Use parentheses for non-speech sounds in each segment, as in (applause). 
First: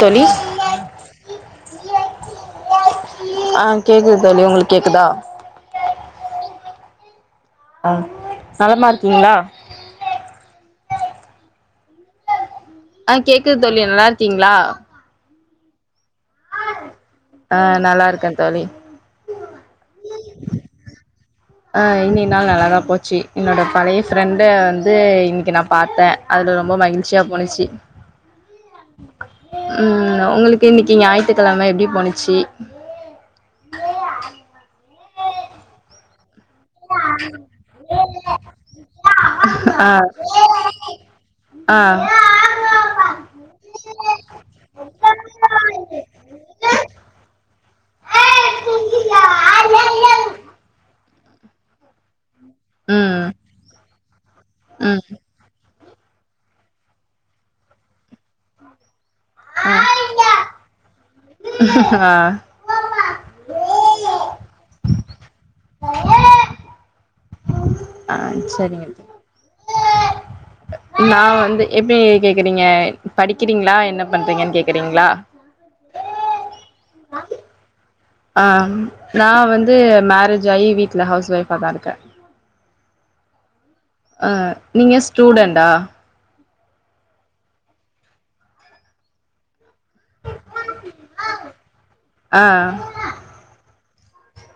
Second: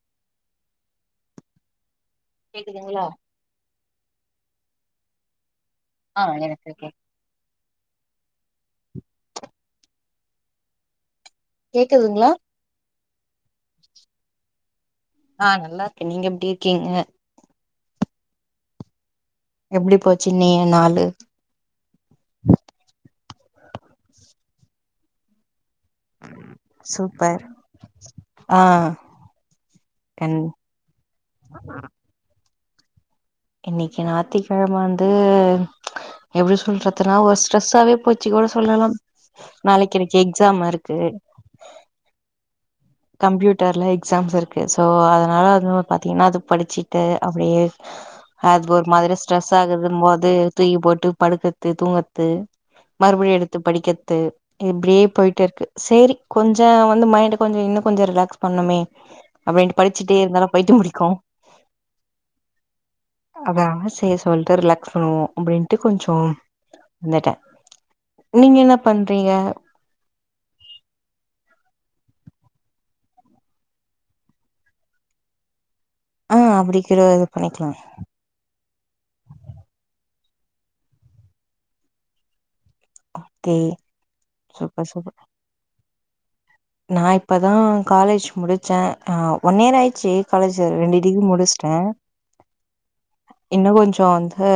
தோழி கேக்குதுங்ளா ஆ கேக்குது தோழி ஒங்களுக்கு கேக்குதா ஆ எனக்கு கேக்குது ஆ நலமா இருக்கீங்ளா கேக்குதுங்ளா ஆ கேக்குது தோழி நல்லா இருக்கீங்ளா ஆ நல்லா இருக்கேன் நீங்க எப்டி இருக்கீங்க ஆ நல்லா இருக்கே தோழி எப்டி போச்சு இன்னைய நாளு ஆ இன்னைய நாள் நல்லாதா போச்சு என்னுடைய பழைய ஃப்ரெண்ட வந்து இன்னைக்கி நா பாத்தே அதுல ரொம்ப மகிழ்ச்சியா சூப்பர் போணுச்சி ஆ ம் கண் ஒங்களுக்கு இன்னைக்கி ஞாயித்துக்கெழம எப்டி போணுச்சி இன்னைக்கி ஞாத்திக்கெழம வந்து எப்டி சொல்றதுனா ஒரு ஸ்ட்ரெஸ்ஸாவே போச்சி கூட சொல்லலாம் ஆ நாளைக்கி எனக்கு எக்ஸாம இருக்கு ஆ கம்ப்யூட்டர்ல எக்ஸாம்ஸ் இருக்கு சோ அதனால அது (unintelligible) பாத்தீங்கன்னா அது படிச்சிட்டு அப்டியே அது ஒரு மாதிரி ஸ்ட்ரெஸ் ஆகுதும் போது தூக்கி போட்டு படுக்கற்து தூங்கற்து ம் மறுபடியும் எடுத்து படிக்கிற்து இப்டியே ம் போயிட்டு இருக்கு சேரி கொஞ்சோ வந்து மைண்ட் கொஞ்சோ இன்னும் கொஞ்சோ ரிலாக்ஸ் பண்ணுமே அப்டின்ட்டு படிச்சிட்டே இருந்தாலும் பைத்தியம் பிடிக்கும் ஆ அதா செய்ய சொல்லிட்டு ரிலாக்ஸ் பண்ணுவோம் அப்டின்ட்டு கொஞ்சம் வந்துட்டேன் ஆ நீங்க என்ன சரிங்க தோழி. பண்றீங்க (unintelligible) நா வந்து எப்டி கேக்கிறீங்க படிக்கிறீங்களா என்ன பண்றீங்கன் கேக்கிறீங்ளா ஆ அப்டிக்கிற இது பண்ணிக்லாம் ஆ நா வந்து மேரேஜ் ஆகி வீட்ல ஹவுஸ் ஒய்ஃப்பா தா இருக்கேன் ஓகே அ சூப்பர் நீங்க சூப்பர் ஸ்டூடெண்டா நா இப்ப தான் காலேஜ் முடிச்சே ஆ ஒன் இயர் ஆயிச்சி காலேஜ் ரெண்டு டிகிரி முடிச்ட்டே ஆ இன்னும் கொஞ்சோ வந்து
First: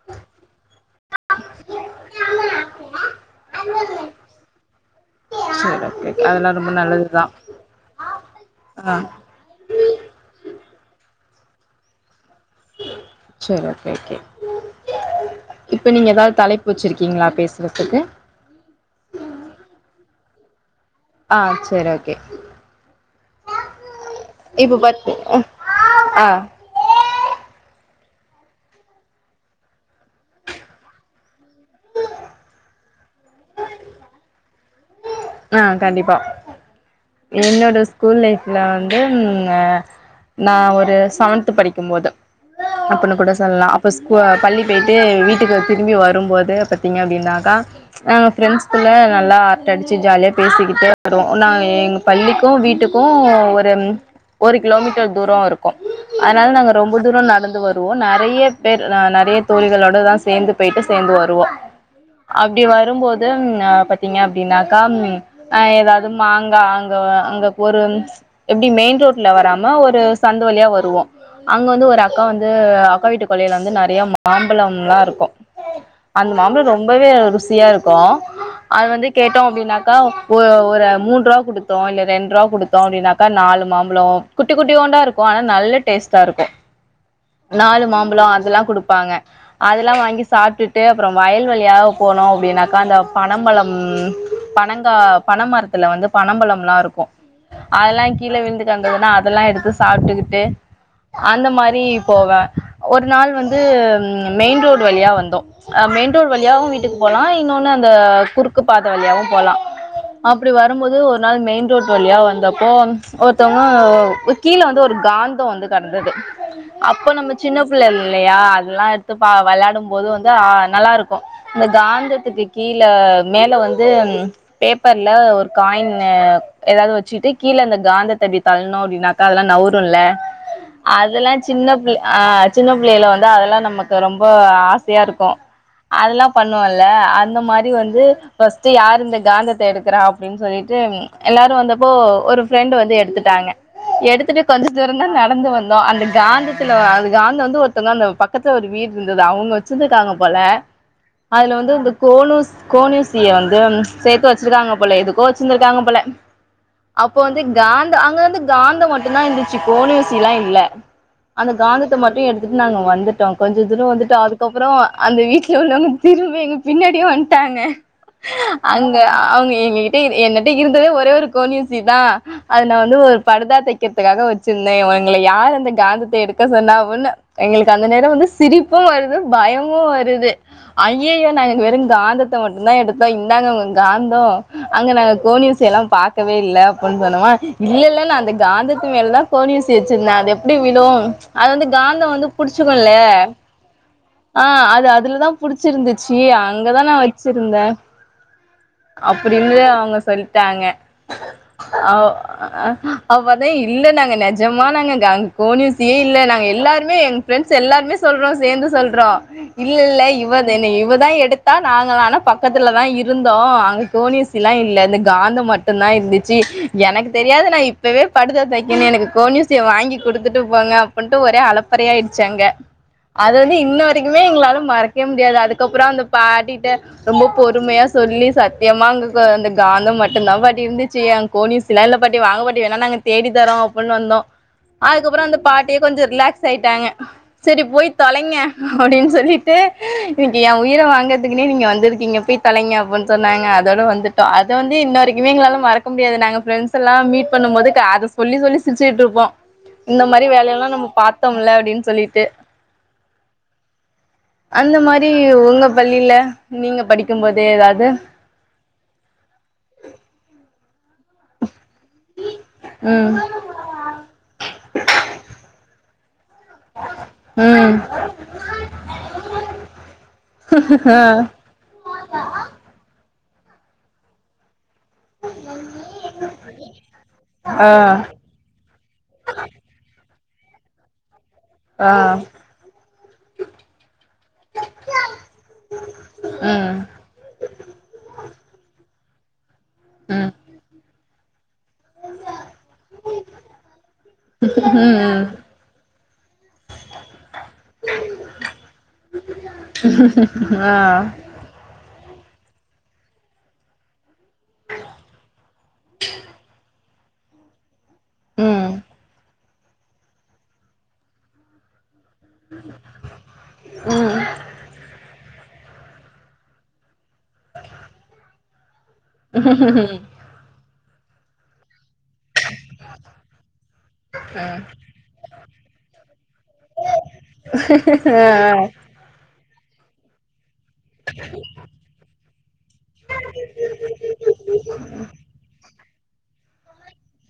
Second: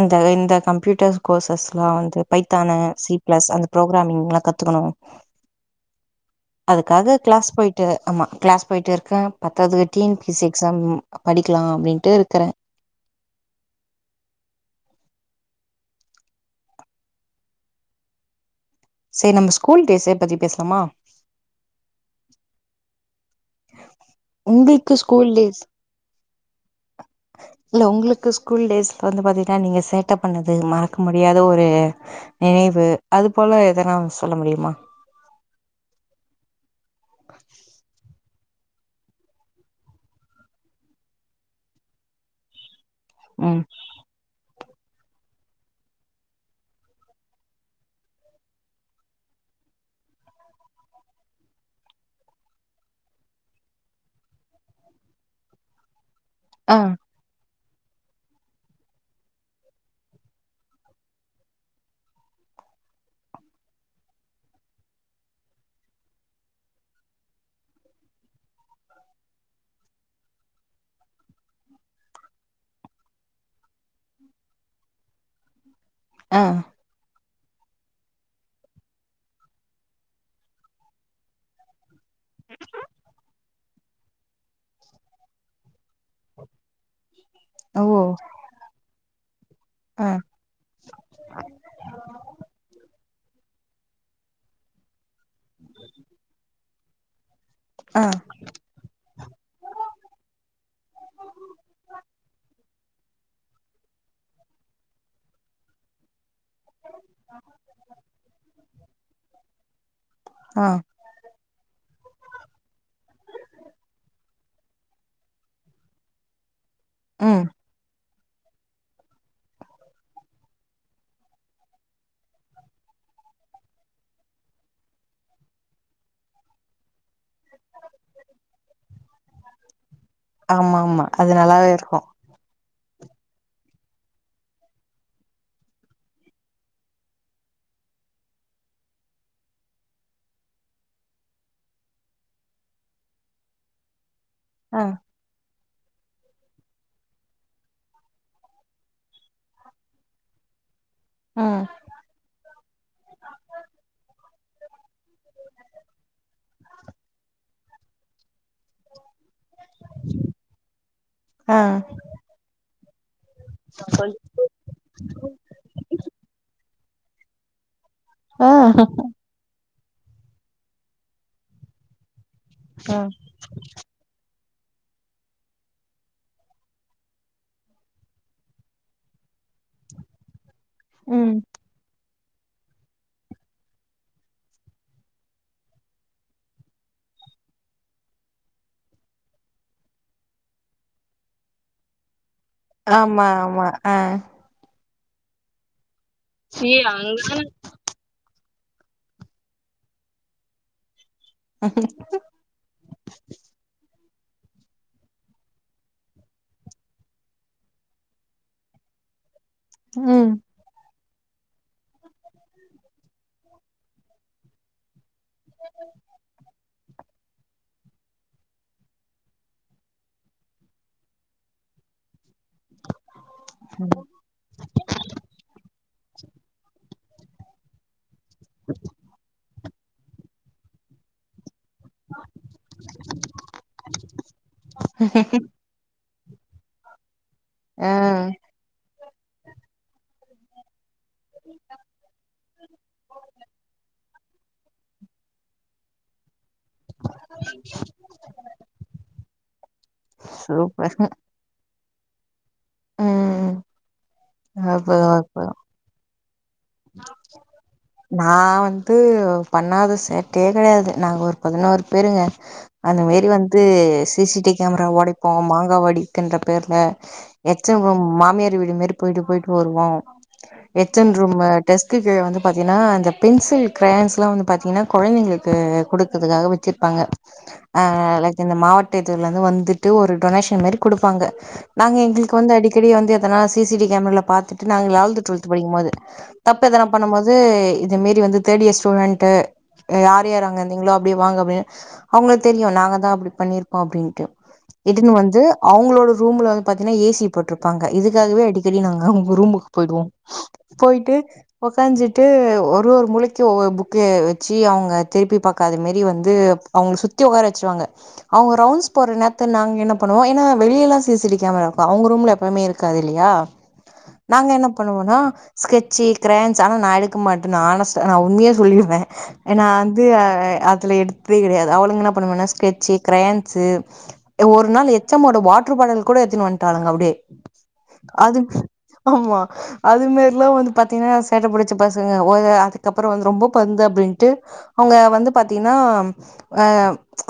இந்த இந்த கம்ப்யூட்டர் கோர்சஸ் எல்லாம் வந்து பைத்தான் சி பிளஸ் அந்த ப்ரோகிரமிங் எல்லாம் கத்துக்கணும் சரி ஓகே அதெல்லா ரொம்ப அதுக்காக நல்லதுதா கிளாஸ் போயிட்டு ஆமா கிளாஸ் போயிட்டு ஆ இருக்கேன் பத்தாதுக்கு T N P C exam படிக்கலாம் அப்டின்ட்டு இருக்கறே சரி ஓகே ஓகே இப்ப நீங்க ஏதாவ் தலைப்பு வச்சிருக்கீங்ளா பேசறதுக்கு செரி நம்ம ஸ்கூல் டேஸே பத்தி பேஸ்லாமா ஆ செரி ஓகே இப்போ உங்களுக்கு பாத் ஸ்கூல் டேஸ் ஆ இல்ல ஒங்ளுக்கு ஸ்கூல் டேஸ்ல வந்து பாத்தீங்கன்னா நீங்க சேட்டப் பண்ணது மறக்க முடியாத ஒரு நினைவு அது போல எதனா சொல்ல முடியுமா ஆ கண்டிப்பா என்னோட ஸ்கூல் லைஃப் இதுல வந்து ந நா ஒரு செவன்த் படிக்கும்போது அப்ப நா கூட ம் சொல்லலாம் ஸ்கூ பள்ளி போயிட்டு வீட்டுக்கு திரும்பி வரும்போது பாத்தீங்க அப்டின்னாக்கா ஆ ஃப்ரெண்ட்ஸ்க்குள்ள நல்லா அரட்ட அடிச் சி ஜாலியா பேசிக்கிட்டே வருவோம் நான் எங்க பள்ளிக்கும் வீட்டுக்கும் ஒரு ஒரு கிலோமீட்டர் தூரோ இருக்கும் அதனால நாங்க ஆ ரொம்ப தூரோ நடந்து வர் ருவோ நெறைய பேர் ந நெறைய தோழிகளோடதான் சேந்து போயிட்டு சேந்து வருவோம் அப்டி வரும்போது ம் பாத்தீங்க அப்டின்னா கான் ஆ எதாவது மாங்கா அங்க அங்க ஒரு எப்டி மெயின் ரோட்ல வராம ஒரு சந்து வழியா வருவோ அங்க வந்து ஒரு அக்கா வந்து அக்கா வீட்டு கொல்லையில வந்து நறைய மாம்பழம்லா இருக்கு அந்த ஆ மாம்பலோ ரொம்பவே ருசியா இருக்கு அது வந்து கே குடுத்தோ அப்டின்னாக்க ஒ ஒரு மூன்ரூவா குடுத்தோ இல்ல ரெண்டு ரூவா குடுத்தோ அப்டின்னாக்கா நாலு மாம்பலோ குட்டி குட்டியோண்டா இருக்கு ஆனா நல்ல டேஸ்ட்டா இருக்கு ஓ நாலு மாம்பலோ அதெல்லா குடுப்பாங்க அதெல்லா ஆ வாங்கி சாப்டுட் ட்டு அப்றோ வயல்வெளியாக போனோ அப்டின்னாக்க அந்த பனம்பழம் பனங்கா பனமரத்துல வந்து பனம்பழம்ல்லா இருக்கு ஆ அதெல்லா கீழ விழுந்து கெடந்ததுனா அதெல்லா எடுத்து சாப்ட்டுக்கிட்டு அந்த மாரி போவே ஒரு நாள் வந்து மெயின் ரோடு் வழியா வந்தோ அ மெயின் ரோடு வழியாவு வீட்டுக்கு போலா இன்னொன்னு அந்த குறுக்கு பாத வழியாவு போலா அப்டி ஆ வரும்போது ஒரு நாள் மெயின் ரோட் வழியா வந்தப்போ ஒருத்தவங்க கீழ வந்து ஒரு காந்தோ வந்து கிடந்தது அப்ப நம்ம ம் சின்னப் பிள்ள இல்லையா அதெல்லா எடுத்து பா விளையாடும் போது வந்து அ நல்லா இருக்கு இந்த காந்தத்துக்கு கீழ மேல வந்து பேப்பர்ல ஒரு காயின் எதாவது வெச்சுட்டு கீழ அந்த காந்தத்த இப்டி தள்னோ அப்டின்னா அதெல்லா நவுருல்ல ஆமா ஆமா அது அதெல்லா நல்லாவே சின்ன பிள் இருக்கு அ சின்ன பிள்ளேல வந்து அதெல்லா நமக்கு ரொம்ப ஆசையா இருக்கு அதெல்லா பண்ணுவல்ல அந்த மாரி வந்து ஃபஸ்ட் யார் இந்த காந்தத்த எடுக்கிறா அப்டின்னு சொல்லிட்டு எல்லாரு வந்தப்போ ஒரு ஃப்ரெண்டு் வந்து எடுத்துட்டாங்க எடுத்துட்டு கொஞ்ச ஆ தூரோந்தா நடந்து வந் தோ அந்த காந்தத்துல அது காந்த வந்து ஒருத்தவங்க அந்த பக்கத்துல ஒரு வீடு இருந்தது அவுங்க வச்சிருந்திக்காங்க போல ஆ அதுல வந்து இந்த கோனுஸ் கோனூசிய வந்து சேத்து வெச்சிருக்காங்க போல எதுக்கோ வெச்சிருந்திருக்காங்க போல அப்போ வந்து காந்த அங்க வந்து காந்தம் மட்டுந்தா இருந்துச்சு கோனுசில்லா இல்ல அந்த ஆ காந்தத்த மட்டு எடுத்துட்டு நாங்க வந்துட்டோ கொஞ்ச தூரோ வந்துட்டோ அதுக்கப்புறோ அந்த வீட்ல உள்ளவங்க திரும்பி எங்க பின்னாடியே வந்ட்டாங்க ஆ அவுங்க எங்ககிட்ட என்னிட்ட இருந்ததே ஒரே ஒரு கோன்யூசி தா அது நா வந்து ஆ ஒரு பர்தா தைக்கிறதுக்காக வெச்சிருந்தே இவங்கள யாரு அந்த காந்தத்த எடுக்க சொன்னா அப்பின்னு எங்களுக்கு அந்த நேர வந்து சிரிப்பு வருது பயமு வருது ஐயயோ ம் நாங்க வெறு காந்தத்த மட்டுந்தா எடுத்தோ இந்தாங்க உங்க காந்தோ அங்க நாங்க கோன்யூசியல்லா பாக்கவே இல்ல அப்பின் சொன்னமா இல்ல இல்லல்ல அந்த காந்தத்து மேலதா கோனூசி வெச்சிருந்த அது எப்டி விழு அது வந்து காந்த வந்து புடிச்சுக்குள்ள ஆமா ஆமா ஆ அது அதுல தா புடிச்சிருந்துச்சு ஏ அங்கதா நா அங்கதான வச்சிருந்தே அப்டின்னு அவுங்க சொல்ட்டாங்க அ அப்பதா இல்ல நாங்க நெஜமா நாங்க அங்க கோனியூசியே இல்ல நாங்க எல்லாருமே எங் ஃப்ரெண்ட்ஸ் எல்லாருமே சொல்றோ சேந்து சொல்றோ இல்ல இல்ல ம் இவ இவ தா எடுத்தா நாங்களானா பக்கத்துலதா இரு இருந்தோ அங்க கோனுசில்லா இல்ல இந்த காந்தம் மட்டு தா இருந்துச்சு எனக்கு தெரியாது நா இப்பவே படுதா தைக்கனு எனக்கு கோன்யூசிய வாங்கி குடுத்துட்டு போங்க அப்டின்ட்டு ஒரே அலப் பறை ஆயிடுச்சு அங்க அது வந்து இன்ன வரைக்குமே எங்களால மறக் கவே முடியாது அதுக்கப்றோ அந்த பாடிட்ட ரொம்ப பொறுமையா சொல்லி சத்தியமா அங்க அந்த காந்தம் மட்டுந்தா பாட்டி இருந்துச்சு அங் கோனுசிலா இல்ல பாட்டி வாங்க பாட்டி வேணா நாங்க தேடி தரோ அப்டின்னு வந்தோ அதுக்கப்றோ அந்த பாட் அப்படியே கொஞ்சு ரிலாக்ஸ் ஆயிட்டாங்க சரி போய் ஆ தொலைங்க அப்டின்னு சொல்லிட்டு இன்னைக்கு எ உயிர வாங்கறதுக்குனே நீங்க வந்திருக்கீங்க போய் தொலைங்க போன்னு சொன்னாங்க அதோட வந்துட்டோ அது வந்து இன்னோரைக்குமே எங்களால மறக்க முடியாது நாங்க பிரண்ட்ஸ் பிரண்ட்ஸ்ல்லா மீட் பண்ணும் போது அத சொல்லி சொல்லி சிரிச்சுட்டு இருப்போ இந்த மாரி வேலயெல்லா நம்ம சூப்பர் பாத்தோம்ல அப்டின்னு சொல்லிட்டு ம் அந்த அற்புதோ மாரி அற்புதோ உங்க பள்ளியில நீங்க படிக்கும் போதே ஏதாது நா வந்து பண்ணாத சேட்டேயே கெடையாது நாங்க ஒரு பதினோரு பெருங்க அந்த ம் மாரி வந்து சி சி டிவி கேமரா ஒடைப்போ மாங்காவடிப் ன்ற பேர்ல ம் எச்சம்ரூம் மாமியார் வீடு மாரி போய்ட்டு போய்ட்டு வருவோ ஹு ஹு ஹ டெஸ்டுக்கு வந்து பாத்தீங்கன்னா அந்த பென்சில் கிரயான்ஸ்லா வந்து பாத்தீங்கன்னா கொழந்தைங்களுக்கு குடுக்கறதுக்காக வச்சிருப்பாங்க ஆ இந்த மாவட்டத்துல இருந்து வந்துட்டு ஒரு டொனேஷன் மாரி குடுப்பாங்க ஆ நாங்க எங்குளுக்கு வந்து அடி தடி வந்து எதனா சி சி டி கேமரால பாத்துட்டு நாங்க லெவன்த் டுவெல்த் படிக்கும் போது தப்ப ம் எதன பண்ணும் போது இது மாரி வந்து தேர்ட் இயர் ஸ்டூடெண்டு யாரு ம் யாரு அங்க இருந்தீங்களோ அப்டியே வாங்க அப்டின் அவுங்களுக் தெரியு நாங்க தா அப்புடி பண்ணிருப்போ அப்படின்ட்டு இத்துனையு ம் வந்து அவங்களோட ரூம்ல வந்து பாத்தீன்னா ஏசி போட்ருப்பாங்க இதுக்காகவே அடிக்கடி நாங்க அவங்க ரூம் புக் போயிருவோ ஆ உக்காஞ்சிட்டு ஒரு ஒரு மூளைக்கு ஒவ்வொரு புக்கு வெச் சி அவங்க திருப்பி பாக்காத மாரி வந்து அவங்க சுத்தி உக்கார வச்சுருவாங்க அவங்க ம் ரவுன்ஸ் போற நேர நாங்க என்ன பண்ணுவோ ஏனா வெளிய எல்லா சி சி டி கேமரா இருக்கு அவங்க ரூம்ல எப்போமே இருக்காது இல்லையா ம் நாங்க என்ன பண்ணுவோம்னா ஸ்கெச் சீக்கிரன்ஸ் ஆனா நா எடுக்க மாட்டே நானால நா உண்மையே சொல்லிருவே ஏ நா வந்து அதுல எடுத்ததே கெடையாது அவனுங்க என்ன பண்ணுவானா கெட்ச் கேரேயான்சு ஒரு நாளு எச்சம்மோட வாட்ரு பாடல் கூட எத்தினு வந்துட்டாளுங்க அப்டியே அது கு ஆமா அது மாரில்லா வந்து பாத்தீங்கன்னா சேட்ட புடிச்ச பசங்க ஓய அதுக்கப்பறோ வந்து ரொம்ப பன்து அப்டின்ட்டு அவங்க வந்து பாத்தீங்கன்னா அ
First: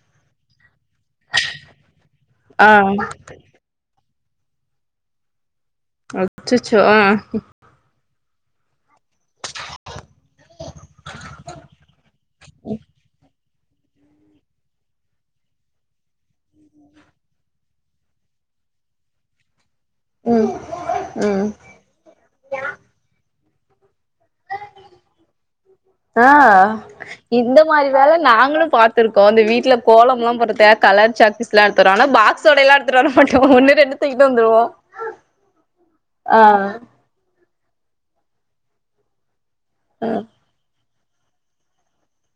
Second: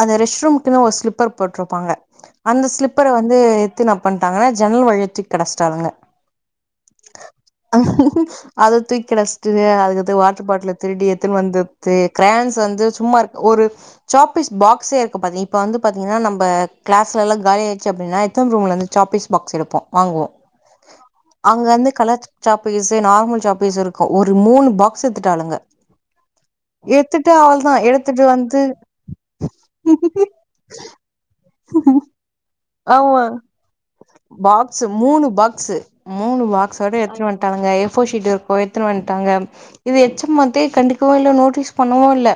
அந்த ரெஸ்ட் ரூம்க்குன்னு ஒரு ஸ்லிப்பர் போட்ருப்பாங்க அந்த ஆ ஆ ஸ்லிப்பர வந்து த்து இன்ன பண்ட்டாங்கான ஜனல் வழியா தூக்கடச்சிட்டாங்க அச்சச்சோ ஆ ம்ம்ம் அது தூக்கி கெடச்சிட்டு அதுக்கு வாட்ரு பாட்ல திருடி ஏத்துன்னு வந்தது கிரான்ஸ் வந்து சும்மாரு ஒரு சாபீஸ் பாக்ஸேருக்கு பாதி இப்ப வந்து பாத்தீங்கன்னா நம்ம கிளாஸ்லா காலியாயிருச்சு அப்டினா எச்சம் ரூம்லந்து சாபீஸ் பாக்ஸ் எடுப்போ வாங்குவோ ம் ம் அங்க வந்து கலர் சாப்பீஸு நார்மல் சாப்பீஸு இரு ஒரு மூணு பாக்ஸ் எடுத்துட்டாலுங்க ஆ இந்த மாரி வேல எடுத்துட்டு வந்து நாங்களு பாத்துருக்கோ இந்த வீட்டுல கோலம்ல்லா பொடு இந்த கலர் சாக்பிஸ்லா எடுத் வருவோ ஆனா பாக்ஸோடலா எடுத்துட்டு வர ஆமா மாட்டோ ஒன்னு ரெண்டு தூக்கிட்டு வந்துருவோ பாக்ஸு மூணு பாக்ஸு ஆ மூனு பாக்ஸோட எடுத்துன்னு வ ட்டாளுங்க ஏ ஃபோர் சீட் இருக்கு எத்துனு வண்டாங்க இத ஆ எச் எம் வந்து கண்டு க்கவுல்ல நோட்டீஸ் பண்ணவு இல்ல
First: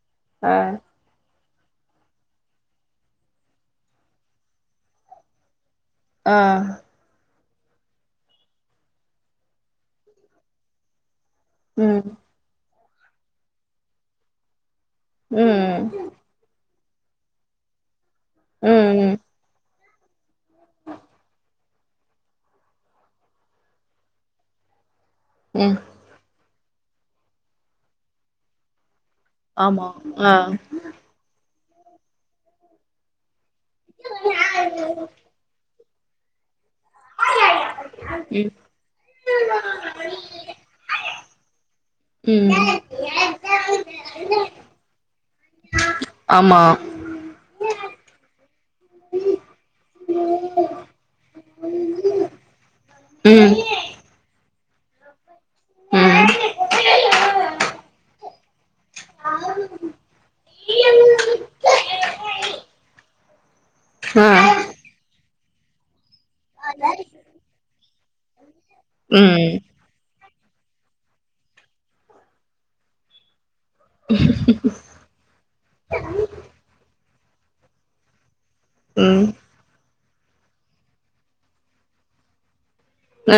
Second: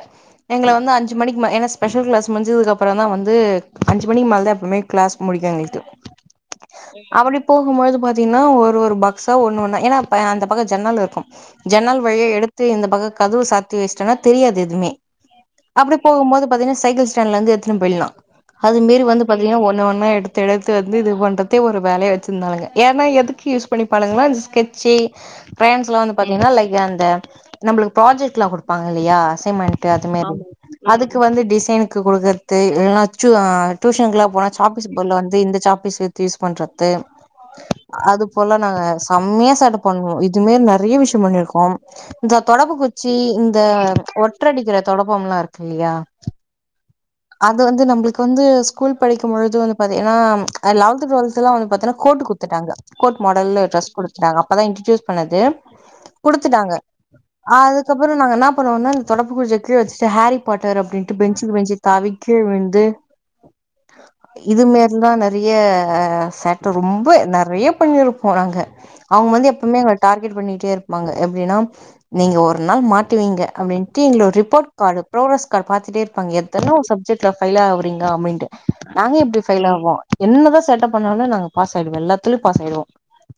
எங்கள ஆ வந்து அஞ்சு மணிக்கு மேல ஸ் ஸ்பெஷல் கிளாஸ் முஞ்சதுக்கப்பறோ தா வந்து அஞ்சுமணிக்கு மேல தா எப்பவுமே கிளாஸ் முடிக்கு எங்களுக்கு ஆ அப்படி போகுபோது பாத்தீங்கன்னா ஒரு ஒரு பாக்ஸா ஒண்ணு ஒண்ணா ஏன்னா அந்த பக்க ஜன்னல் இருக்கு ஜன்னால் ம் வழியா எடுத்து இந்த பக்கோ கதவு சாத்தி வெச்சிட்டேன்னா தெரியாது எதுவுமே ம் அப்படி போகும்போது பாத்தீங்கன்னா சைக்கிள் ஸ்டாண்ட்ல இருந்து எடுத்துட் போயிடலா அது ம் மாரி ம் வந்து பாத்தீங்கன்னா ஒர் ஒன்னு ஒன்னா எடுத்து எடுத்து வந்து இது பண் இத பத்தே ஒரு வேலயா வச்சிருந்தாளுங்க ஏன்னா எதுக்கு யூஸ் பண்ணிப்பாளுங்கனா இந்த ஸ்கெட்ச் ம் க்ரயான்ஸ்லா ப பாத்தீங்கன்னா லைக் அந்த நம்மளுக்கு ப்ராஜெக்ட்ல்லா குடுப்பாங்க இல்லையா அசைன்மெண்ட் ஆமா அது மாரி ஆ அதுக்கு வந்து டிசைனுக்கு குடுக்கறது எல்லா சு டியூஷனுக்குலா போனா சாக்பீஸ்க்கு பதிலா இந்த இந்த சாக்பீஸ் எடுத்து யூஸ் பண்றது அது ம் போல நாங்க செம்மையா சேட்ட பண்ணுவோ இதுமே நெறைய விஷ்ய பண்ணிருக்கோ இந்த ம் தொடப்ப குச்சி இந்த ஒட்ரடிக்கிற தொடப்பம்ல்லா இருக்கு இல்லையா ஆமா அது வந்து நம்மளுக்கு வந்து ஸ்கூல் படிக்கு பொழுது வந்து பாத்தீங்கனா அது லா ல்லா வந்து பாத்தினா கோர்ட் குடுத்துட்டாங்க கோர்ட் ம் மாடல்ல டிரஸ் குடுத்தாங்க அப்பதா இன்டிடியூஸ் பண்ணது ம் குடுத்துட்டாங்க அ அதுக்கப்புறோ நாங்க என்ன பண்ணுவோன்னா அந்த தொடப்புக்குச்சிய அப்டியே வச்சுட்டு ஹாரி பாட்டர் அப்டின்ட்டு பெஞ்சுக்கு பெஞ்சி தாவிட்டே விழ்ந்து ஆ இதுமேரிதா ந நெறைய சேட்ட ரொம்ப நெறைய பண்ணிருப்போ நாங்க அவுங்க வந்து ம் எப்பவுமே டார்கெட் பண்ணிட்டே இருப்பாங்க எப்டின்னா நீங்க ஒரு நாள் மாட்டுவீங்க அப்டின்னு னு எங்கள ஒரு ரிப்போர்ட் கார்ட்ட ப்ரோகிரஸ் கார்டு பாத்துட்டே இருப்பாங்க எத்தனோ சப்ஜெக்ட்ல ஃபெயில் ஆவுரிங்களா அப்டின்ட்டு ம் ஆ ம் நாங்க எப்டி ஃபெயில் ஆவோ என்னதா சேட்டப் பண்ணாலு நாங்க பாஸ் ஆயிடுவோ எல்லாத்துலேயு பாஸ் ஆகிடுவோ ஆ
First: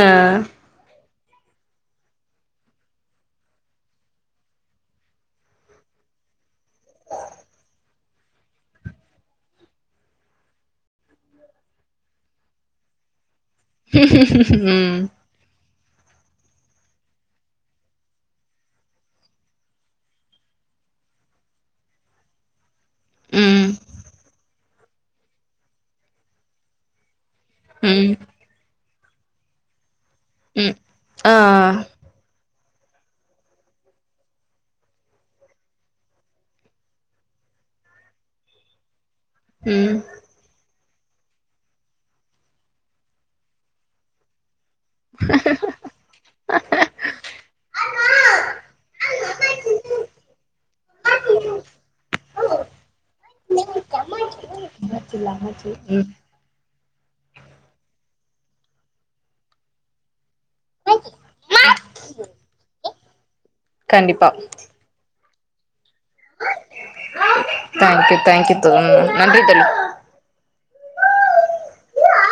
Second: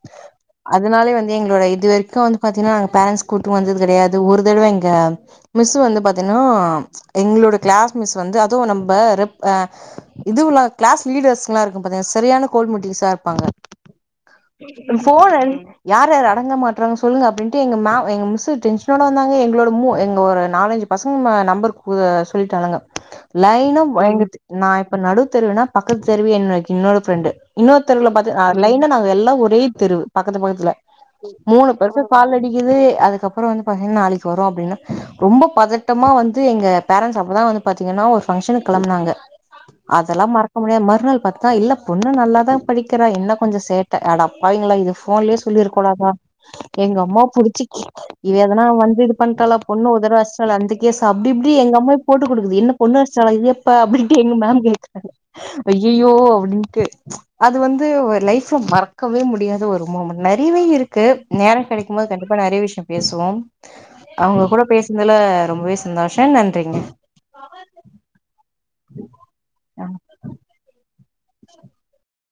அதனாலே வந்து எங்களோட இது வரைக்கு வந்து பாத்தீங்கன்னா நாங்க பேரண்ட்ஸ் கூட்டிட்டு வந்தது கெடையாது ஒரு தடவ எங்க மிஸ்ஸு வந்து பாத்தீங்கன்னா எங்களோட கிளாஸ் மிஸ் வந்து அதுவு நம்ப ரெப் அ இதுவுல்லா கிளாஸ் லீடர்ஸ்ல்லா இருக்கு பாத்தீங்க சரியான கோல் மூட்டிஷ்ஸா இருப்பாங்க ஃபோனன் யார் யாரு அடங்க மாட்றாங்க சொல்லுங்க அப்டின்ட்டு எங்க மே எங்க மிஸ்ஸு டென்ஷனோட வந்தாங்க எங்களோட மூ எங்க ஒரு நாலன்ஜ் பசங்க நம்பர் கு சொல்லிட்டானுங்க ம் லைனு எங்க நா இப்ப நடுவு தெருவுனா பக்கத்து தெருவு எங்க இன்னொரு ஃப்ரெண்டு இன்னொரு தெருவுல ம் பாத்தா அ லைனா நாங்க எல்லா ஒரே தெருவு பக்கத்து பக்கத்துல ம் ஆ மூனு பேருக் கால் அடிக்குது அதுக்கப்புறோ வந்து பாத்தீங்கன்னா நாளைக்கு வரு அப்டின்னு ரொம்ப பதட்டமா வந்து எங்க பேரன்ட்ஸ் அப்பதா வந்து பாத்தீங்கன்னா ஒரு ஃபங்க்ஷனுக் கெளம்புனாங்க ம் அதெல்லா மறக்க முடியாது மறுநாள் பாத்தா இல்ல பொண்ணு நல்லாதா படிக்கிறா என்ன கொஞ்ச சேட்ட அடப்பாவீங்களா இத ஃபோன்லயே சொல்லியிருக்க கூடாதா எங்க அம்மா புடிச்சி கி இவ எதனா வந்து இது பண்ட்டாலா பொண்ணு ஒருதடவ அடிச்சால அந்த கேஸ் அப்டி இப்டி எங்க அம்மா போட்டு குடுக்குது என்ன பொண்ணு அடிச்சாலா இது எப்ப அப்டின்ட்டு எங்க மேம் கேக்குறாங்க ம் ஐயயோ அப்டின் ட்டு அது வந்து லைஃப்ல மறக்கவே முடியாத ஒரு மூமெண்ட் நெறையவே இருக் கு நேர கெடைக்கும்போது கண்டிப்பா நெறைய விஷ்ய பேசுவோம் கண்டிப்பா அவுங்க கூட பேச னால ரொம்பவே சந்தோஷம் நன்றிங்க டேங்க்யூ டேங்க்யூ தோழி நன்றி தோழி ஆ